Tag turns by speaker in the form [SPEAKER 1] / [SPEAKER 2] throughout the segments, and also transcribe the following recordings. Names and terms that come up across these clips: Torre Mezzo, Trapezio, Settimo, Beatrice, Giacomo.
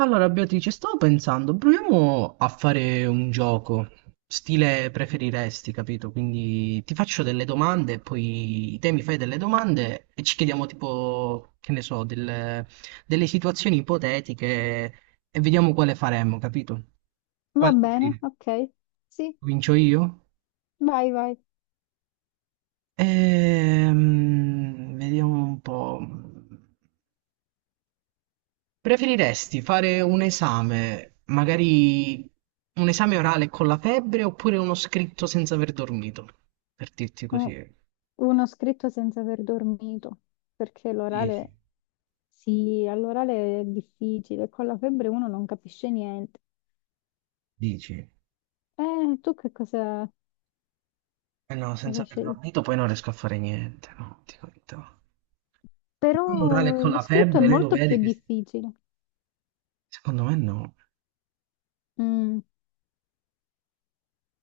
[SPEAKER 1] Allora, Beatrice, stavo pensando, proviamo a fare un gioco, stile preferiresti, capito? Quindi ti faccio delle domande, poi te mi fai delle domande e ci chiediamo tipo, che ne so, delle situazioni ipotetiche e vediamo quale faremmo, capito?
[SPEAKER 2] Va
[SPEAKER 1] Quale
[SPEAKER 2] bene,
[SPEAKER 1] preferire?
[SPEAKER 2] ok. Sì,
[SPEAKER 1] Comincio io?
[SPEAKER 2] vai, vai.
[SPEAKER 1] Vediamo un po'. Preferiresti fare un esame, magari un esame orale con la febbre oppure uno scritto senza aver dormito? Per dirti così.
[SPEAKER 2] U- Uno scritto senza aver dormito, perché
[SPEAKER 1] Dici,
[SPEAKER 2] l'orale, sì, all'orale è difficile, con la febbre uno non capisce niente.
[SPEAKER 1] dici.
[SPEAKER 2] Tu che cosa,
[SPEAKER 1] Eh no, senza
[SPEAKER 2] cosa
[SPEAKER 1] aver
[SPEAKER 2] scegli?
[SPEAKER 1] dormito poi non riesco a fare niente, no, dico la verità. Un orale
[SPEAKER 2] Però
[SPEAKER 1] con
[SPEAKER 2] lo
[SPEAKER 1] la
[SPEAKER 2] scritto è
[SPEAKER 1] febbre, lei lo
[SPEAKER 2] molto più
[SPEAKER 1] vede che...
[SPEAKER 2] difficile.
[SPEAKER 1] Secondo me no,
[SPEAKER 2] Mm,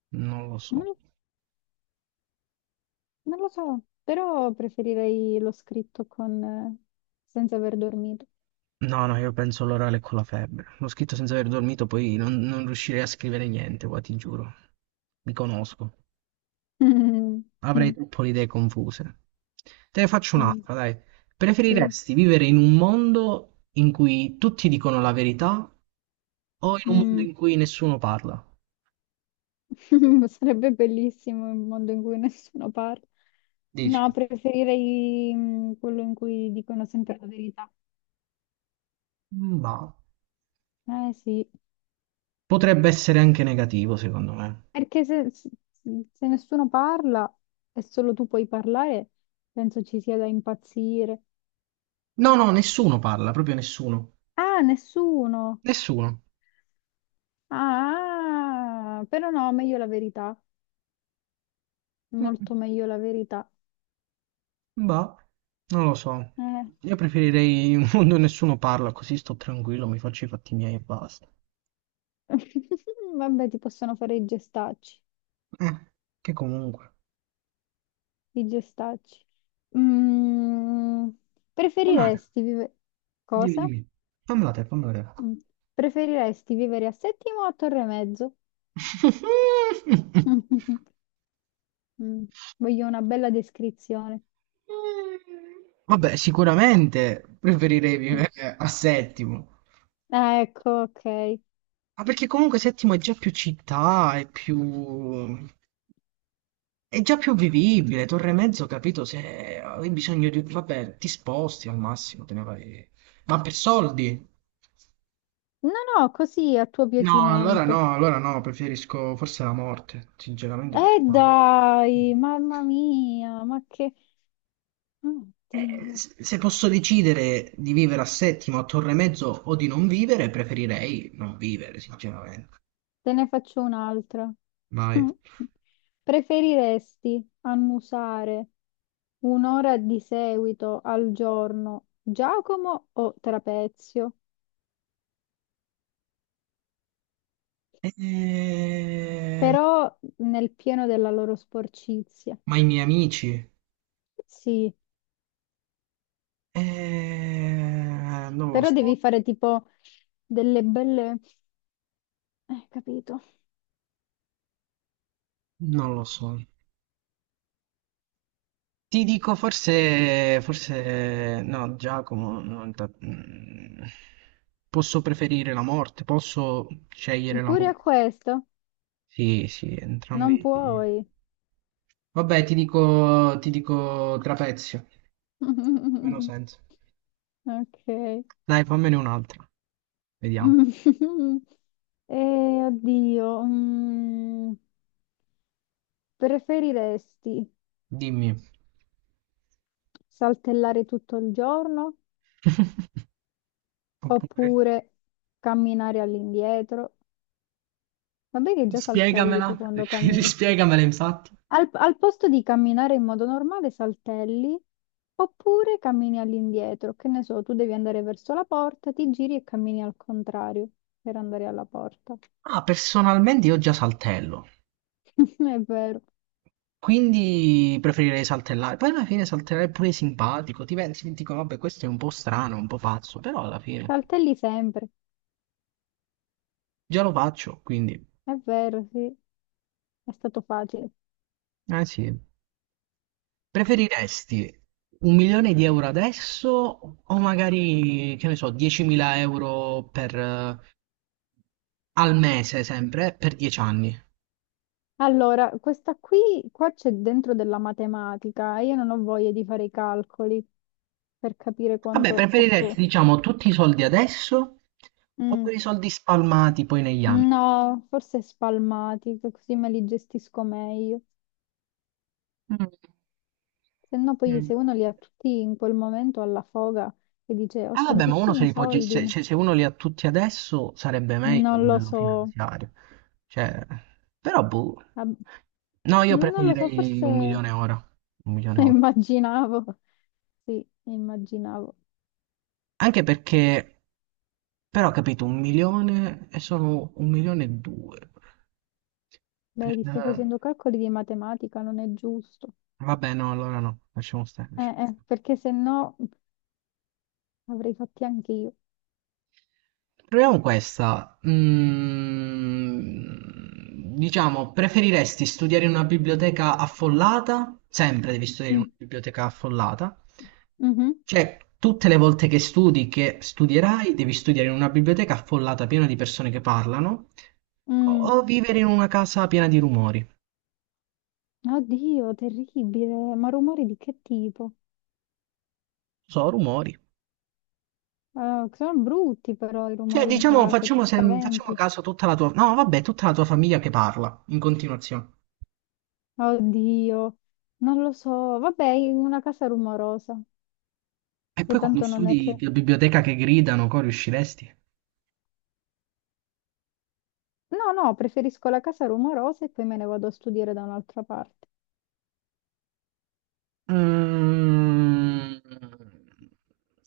[SPEAKER 1] non lo so.
[SPEAKER 2] non, non lo so, però preferirei lo scritto con, senza aver dormito.
[SPEAKER 1] No, no, io penso l'orale con la febbre. Lo scritto senza aver dormito poi non riuscirei a scrivere niente, qua ti giuro. Mi conosco. Avrei
[SPEAKER 2] Mm,
[SPEAKER 1] troppo le idee confuse. Te ne faccio
[SPEAKER 2] mm,
[SPEAKER 1] un'altra, dai.
[SPEAKER 2] Sì.
[SPEAKER 1] Preferiresti vivere in un mondo in cui tutti dicono la verità o in un mondo
[SPEAKER 2] Mm.
[SPEAKER 1] in cui nessuno parla?
[SPEAKER 2] Sarebbe bellissimo un mondo in cui nessuno parla.
[SPEAKER 1] Dici?
[SPEAKER 2] No, preferirei quello in cui dicono sempre la verità.
[SPEAKER 1] Ma
[SPEAKER 2] Eh sì,
[SPEAKER 1] potrebbe essere anche negativo, secondo me.
[SPEAKER 2] perché se se nessuno parla e solo tu puoi parlare, penso ci sia da impazzire.
[SPEAKER 1] No, no, nessuno parla, proprio nessuno.
[SPEAKER 2] Ah, nessuno!
[SPEAKER 1] Nessuno.
[SPEAKER 2] Ah, però no, meglio la verità. Molto meglio la verità.
[SPEAKER 1] Ma non lo so.
[SPEAKER 2] Eh.
[SPEAKER 1] Io preferirei un mondo in cui nessuno parla, così sto tranquillo, mi faccio i fatti miei e basta.
[SPEAKER 2] Vabbè, ti possono fare i gestacci.
[SPEAKER 1] Eh, che comunque.
[SPEAKER 2] Di gestacci. Mm,
[SPEAKER 1] Fammela te,
[SPEAKER 2] preferiresti vivere...
[SPEAKER 1] dimmi,
[SPEAKER 2] Cosa?
[SPEAKER 1] dimmi. Fammela te, fammela te.
[SPEAKER 2] Mm. Preferiresti vivere a Settimo o a Torre Mezzo? Mm, voglio una bella descrizione.
[SPEAKER 1] Vabbè, sicuramente preferirei
[SPEAKER 2] Mm.
[SPEAKER 1] vivere a Settimo.
[SPEAKER 2] Ah, ecco, ok.
[SPEAKER 1] Ma perché comunque Settimo è già più città, è più... è già più vivibile. Torre Mezzo, capito, se hai bisogno di... Vabbè, ti sposti al massimo, te ne vai... Ma per soldi?
[SPEAKER 2] No, no, così a tuo
[SPEAKER 1] No, allora
[SPEAKER 2] piacimento.
[SPEAKER 1] no, allora no, preferisco forse la morte, sinceramente.
[SPEAKER 2] Dai, mamma mia, ma che... Oddio.
[SPEAKER 1] Se posso decidere di vivere a Settimo, a Torre Mezzo o di non vivere, preferirei non vivere, sinceramente.
[SPEAKER 2] Te ne faccio un'altra.
[SPEAKER 1] Vai.
[SPEAKER 2] Mm. Preferiresti annusare un'ora di seguito al giorno Giacomo o Trapezio?
[SPEAKER 1] Eh,
[SPEAKER 2] Però nel pieno della loro sporcizia.
[SPEAKER 1] Ma i miei amici?
[SPEAKER 2] Sì,
[SPEAKER 1] Non lo
[SPEAKER 2] però devi
[SPEAKER 1] so,
[SPEAKER 2] fare tipo delle belle... capito.
[SPEAKER 1] non lo so. Ti dico forse, forse no, Giacomo, non ta- mm, posso preferire la morte, posso scegliere la
[SPEAKER 2] Pure a
[SPEAKER 1] morte.
[SPEAKER 2] questo
[SPEAKER 1] Sì, sì,
[SPEAKER 2] non
[SPEAKER 1] entrambi.
[SPEAKER 2] puoi.
[SPEAKER 1] Vabbè, ti dico Trapezio. Meno senso.
[SPEAKER 2] Ok.
[SPEAKER 1] Dai, fammene un'altra. Vediamo.
[SPEAKER 2] Oddio. Mm. Preferiresti
[SPEAKER 1] Dimmi.
[SPEAKER 2] saltellare tutto il giorno
[SPEAKER 1] Oppure...
[SPEAKER 2] oppure camminare all'indietro? Vabbè che già saltelli tu
[SPEAKER 1] Spiegamela.
[SPEAKER 2] quando cammini.
[SPEAKER 1] Rispiegamela, infatti.
[SPEAKER 2] Al posto di camminare in modo normale, saltelli oppure cammini all'indietro. Che ne so, tu devi andare verso la porta, ti giri e cammini al contrario per andare alla porta.
[SPEAKER 1] Ah, personalmente io già saltello.
[SPEAKER 2] È vero.
[SPEAKER 1] Quindi preferirei saltellare. Poi alla fine saltellare è pure simpatico. Ti pensi, ti dicono, vabbè, questo è un po' strano, un po' pazzo, però alla fine
[SPEAKER 2] Saltelli sempre.
[SPEAKER 1] già lo faccio, quindi...
[SPEAKER 2] È vero, sì. È stato facile.
[SPEAKER 1] Eh sì. Preferiresti un milione di euro adesso o magari, che ne so, 10.000 euro per, al mese sempre, per 10 anni?
[SPEAKER 2] Allora, questa qui, qua c'è dentro della matematica, io non ho voglia di fare i calcoli per capire
[SPEAKER 1] Vabbè,
[SPEAKER 2] quanto
[SPEAKER 1] preferiresti,
[SPEAKER 2] posso...
[SPEAKER 1] diciamo, tutti i soldi adesso o
[SPEAKER 2] Mm,
[SPEAKER 1] i soldi spalmati poi negli anni?
[SPEAKER 2] no, forse spalmati, che così me li gestisco meglio.
[SPEAKER 1] Mm,
[SPEAKER 2] Se no poi se
[SPEAKER 1] mm.
[SPEAKER 2] uno li ha tutti in quel momento alla foga e dice ho
[SPEAKER 1] Eh vabbè, ma uno se
[SPEAKER 2] tantissimi
[SPEAKER 1] li può
[SPEAKER 2] soldi,
[SPEAKER 1] cioè, se uno li ha tutti adesso sarebbe meglio a
[SPEAKER 2] non lo
[SPEAKER 1] livello
[SPEAKER 2] so,
[SPEAKER 1] finanziario. Cioè, però boh.
[SPEAKER 2] Ab-
[SPEAKER 1] No, io
[SPEAKER 2] non lo so,
[SPEAKER 1] preferirei
[SPEAKER 2] forse
[SPEAKER 1] un milione ora. Un milione ora.
[SPEAKER 2] immaginavo, sì, immaginavo.
[SPEAKER 1] Anche perché, però, capito, un milione e sono un milione e due.
[SPEAKER 2] Vedi, stai
[SPEAKER 1] Per-
[SPEAKER 2] facendo calcoli di matematica, non è giusto.
[SPEAKER 1] Vabbè, no, allora no, lasciamo stare. Lasciamo.
[SPEAKER 2] Perché se no avrei fatti anche io.
[SPEAKER 1] Proviamo questa. Mm, diciamo, preferiresti studiare in una biblioteca affollata? Sempre devi studiare in una
[SPEAKER 2] Mm,
[SPEAKER 1] biblioteca affollata.
[SPEAKER 2] mhm,
[SPEAKER 1] Cioè, tutte le volte che studi, che studierai, devi studiare in una biblioteca affollata piena di persone che parlano, o
[SPEAKER 2] mm.
[SPEAKER 1] vivere in una casa piena di rumori.
[SPEAKER 2] Oddio, terribile, ma rumori di che tipo?
[SPEAKER 1] So, rumori.
[SPEAKER 2] Sono brutti però i
[SPEAKER 1] Cioè,
[SPEAKER 2] rumori in
[SPEAKER 1] diciamo,
[SPEAKER 2] casa, ti
[SPEAKER 1] facciamo
[SPEAKER 2] spaventi.
[SPEAKER 1] caso a tutta la tua... No, vabbè, tutta la tua famiglia che parla in continuazione.
[SPEAKER 2] Oddio, non lo so. Vabbè, in una casa rumorosa,
[SPEAKER 1] E
[SPEAKER 2] che
[SPEAKER 1] poi quando
[SPEAKER 2] tanto non è
[SPEAKER 1] studi
[SPEAKER 2] che...
[SPEAKER 1] la biblioteca che gridano, co, riusciresti?
[SPEAKER 2] No, no, preferisco la casa rumorosa e poi me ne vado a studiare da un'altra parte.
[SPEAKER 1] Mm.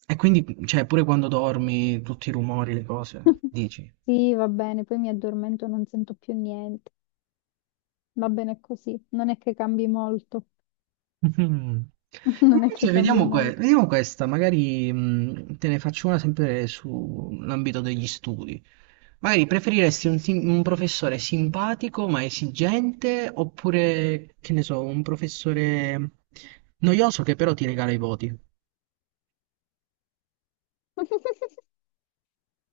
[SPEAKER 1] E quindi, cioè, pure quando dormi, tutti i rumori, le cose, dici.
[SPEAKER 2] Sì, va bene, poi mi addormento e non sento più niente. Va bene così, non è che cambi molto.
[SPEAKER 1] Mhm.
[SPEAKER 2] Non è che
[SPEAKER 1] Invece
[SPEAKER 2] cambia
[SPEAKER 1] vediamo,
[SPEAKER 2] molto.
[SPEAKER 1] vediamo questa, magari te ne faccio una sempre sull'ambito degli studi. Magari preferiresti un professore simpatico ma esigente oppure, che ne so, un professore noioso che però ti regala i voti?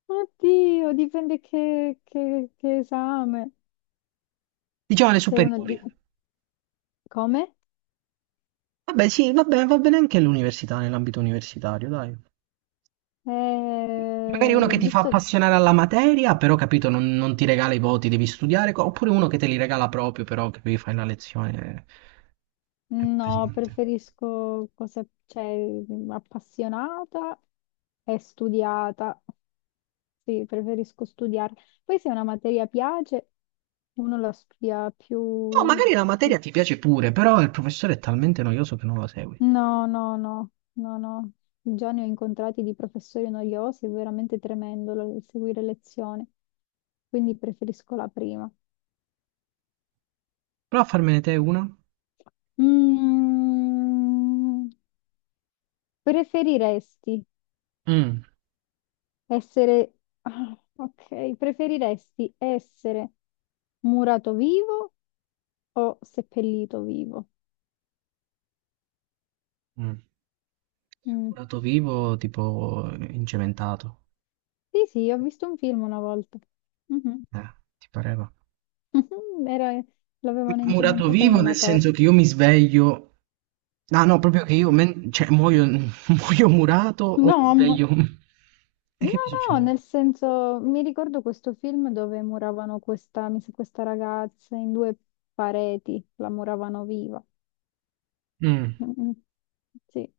[SPEAKER 2] Oddio, dipende che, che esame.
[SPEAKER 1] Diciamo le
[SPEAKER 2] Sei uno di...
[SPEAKER 1] superiori.
[SPEAKER 2] Come?
[SPEAKER 1] Vabbè, sì, va bene anche l'università, nell'ambito universitario, dai. Magari uno che ti fa
[SPEAKER 2] Visto...
[SPEAKER 1] appassionare alla materia, però capito, non ti regala i voti, devi studiare, co- oppure uno che te li regala proprio, però che devi fare la lezione. Eh, è
[SPEAKER 2] No,
[SPEAKER 1] pesante.
[SPEAKER 2] preferisco cose, cioè, appassionata e studiata. Sì, preferisco studiare. Poi se una materia piace, uno la studia
[SPEAKER 1] No,
[SPEAKER 2] più,
[SPEAKER 1] magari la
[SPEAKER 2] più
[SPEAKER 1] materia ti piace pure, però il professore è talmente noioso che non lo segui.
[SPEAKER 2] no, no, no, no, no. Già ne ho incontrati di professori noiosi, è veramente tremendo seguire lezioni, quindi preferisco la prima.
[SPEAKER 1] Prova a farmene te una.
[SPEAKER 2] Mm, preferiresti
[SPEAKER 1] Mm.
[SPEAKER 2] essere... Ah, ok, preferiresti essere murato vivo o seppellito vivo?
[SPEAKER 1] Mm.
[SPEAKER 2] Mm.
[SPEAKER 1] Dato vivo, tipo incementato.
[SPEAKER 2] Sì, sì, ho visto un film una volta. Mhm.
[SPEAKER 1] Ti pareva?
[SPEAKER 2] Era- L'avevano
[SPEAKER 1] Murato
[SPEAKER 2] incementata in
[SPEAKER 1] vivo nel
[SPEAKER 2] una torre.
[SPEAKER 1] senso che io mi sveglio, no, no, proprio che io muoio, muoio murato o mi
[SPEAKER 2] No, amore.
[SPEAKER 1] sveglio. E
[SPEAKER 2] No,
[SPEAKER 1] che mi
[SPEAKER 2] no,
[SPEAKER 1] succede?
[SPEAKER 2] nel senso, mi ricordo questo film dove muravano questa, mi sa, questa ragazza in due pareti, la muravano viva.
[SPEAKER 1] Mm.
[SPEAKER 2] Mm, sì,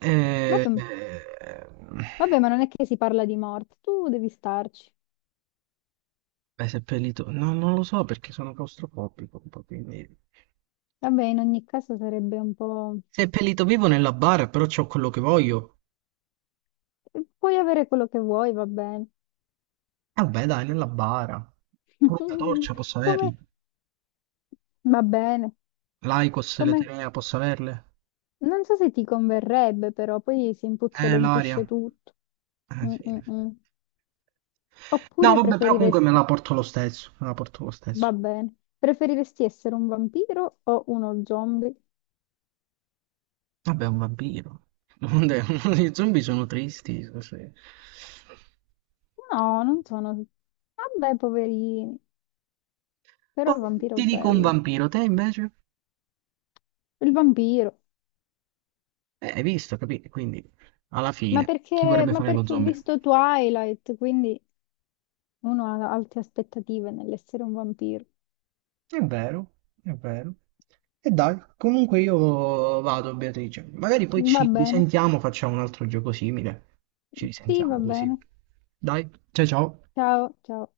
[SPEAKER 1] Eh,
[SPEAKER 2] vabbè,
[SPEAKER 1] eh,
[SPEAKER 2] vabbè, ma non è che si parla di morte, tu devi starci.
[SPEAKER 1] Beh, seppellito, no, non lo so perché sono claustrofobico un po', quindi...
[SPEAKER 2] Vabbè, in ogni caso sarebbe un po'...
[SPEAKER 1] Seppellito vivo nella bara, però c'ho quello che voglio.
[SPEAKER 2] Eh, puoi avere quello che vuoi, va bene.
[SPEAKER 1] E vabbè, dai, nella bara. Pure una torcia posso
[SPEAKER 2] Come...
[SPEAKER 1] averli.
[SPEAKER 2] Va bene.
[SPEAKER 1] L'Aicos,
[SPEAKER 2] Come...
[SPEAKER 1] l'Eterea posso averle.
[SPEAKER 2] Non so se ti converrebbe, però poi si
[SPEAKER 1] L'aria.
[SPEAKER 2] impuzzolentisce tutto. Mm,
[SPEAKER 1] Sì.
[SPEAKER 2] mm, mm.
[SPEAKER 1] No,
[SPEAKER 2] Oppure
[SPEAKER 1] vabbè, però comunque me
[SPEAKER 2] preferiresti...
[SPEAKER 1] la porto lo stesso. Me la porto lo stesso.
[SPEAKER 2] Va bene. Preferiresti essere un vampiro o uno zombie?
[SPEAKER 1] Vabbè, è un vampiro. Vabbè, i zombie sono tristi. Così.
[SPEAKER 2] No, non sono... Vabbè, poverini, però il
[SPEAKER 1] Poi
[SPEAKER 2] vampiro è
[SPEAKER 1] ti dico un
[SPEAKER 2] bello.
[SPEAKER 1] vampiro, te invece?
[SPEAKER 2] Il vampiro.
[SPEAKER 1] Hai visto, capito? Quindi, alla fine, chi vorrebbe
[SPEAKER 2] Ma
[SPEAKER 1] fare lo
[SPEAKER 2] perché ho
[SPEAKER 1] zombie?
[SPEAKER 2] visto Twilight, quindi uno ha alte aspettative nell'essere un vampiro.
[SPEAKER 1] È vero, è vero. E dai, comunque io vado, Beatrice. Magari poi
[SPEAKER 2] Va
[SPEAKER 1] ci
[SPEAKER 2] bene.
[SPEAKER 1] risentiamo, facciamo un altro gioco simile. Ci
[SPEAKER 2] Sì, va
[SPEAKER 1] risentiamo così.
[SPEAKER 2] bene.
[SPEAKER 1] Dai, ciao ciao.
[SPEAKER 2] Ciao, ciao.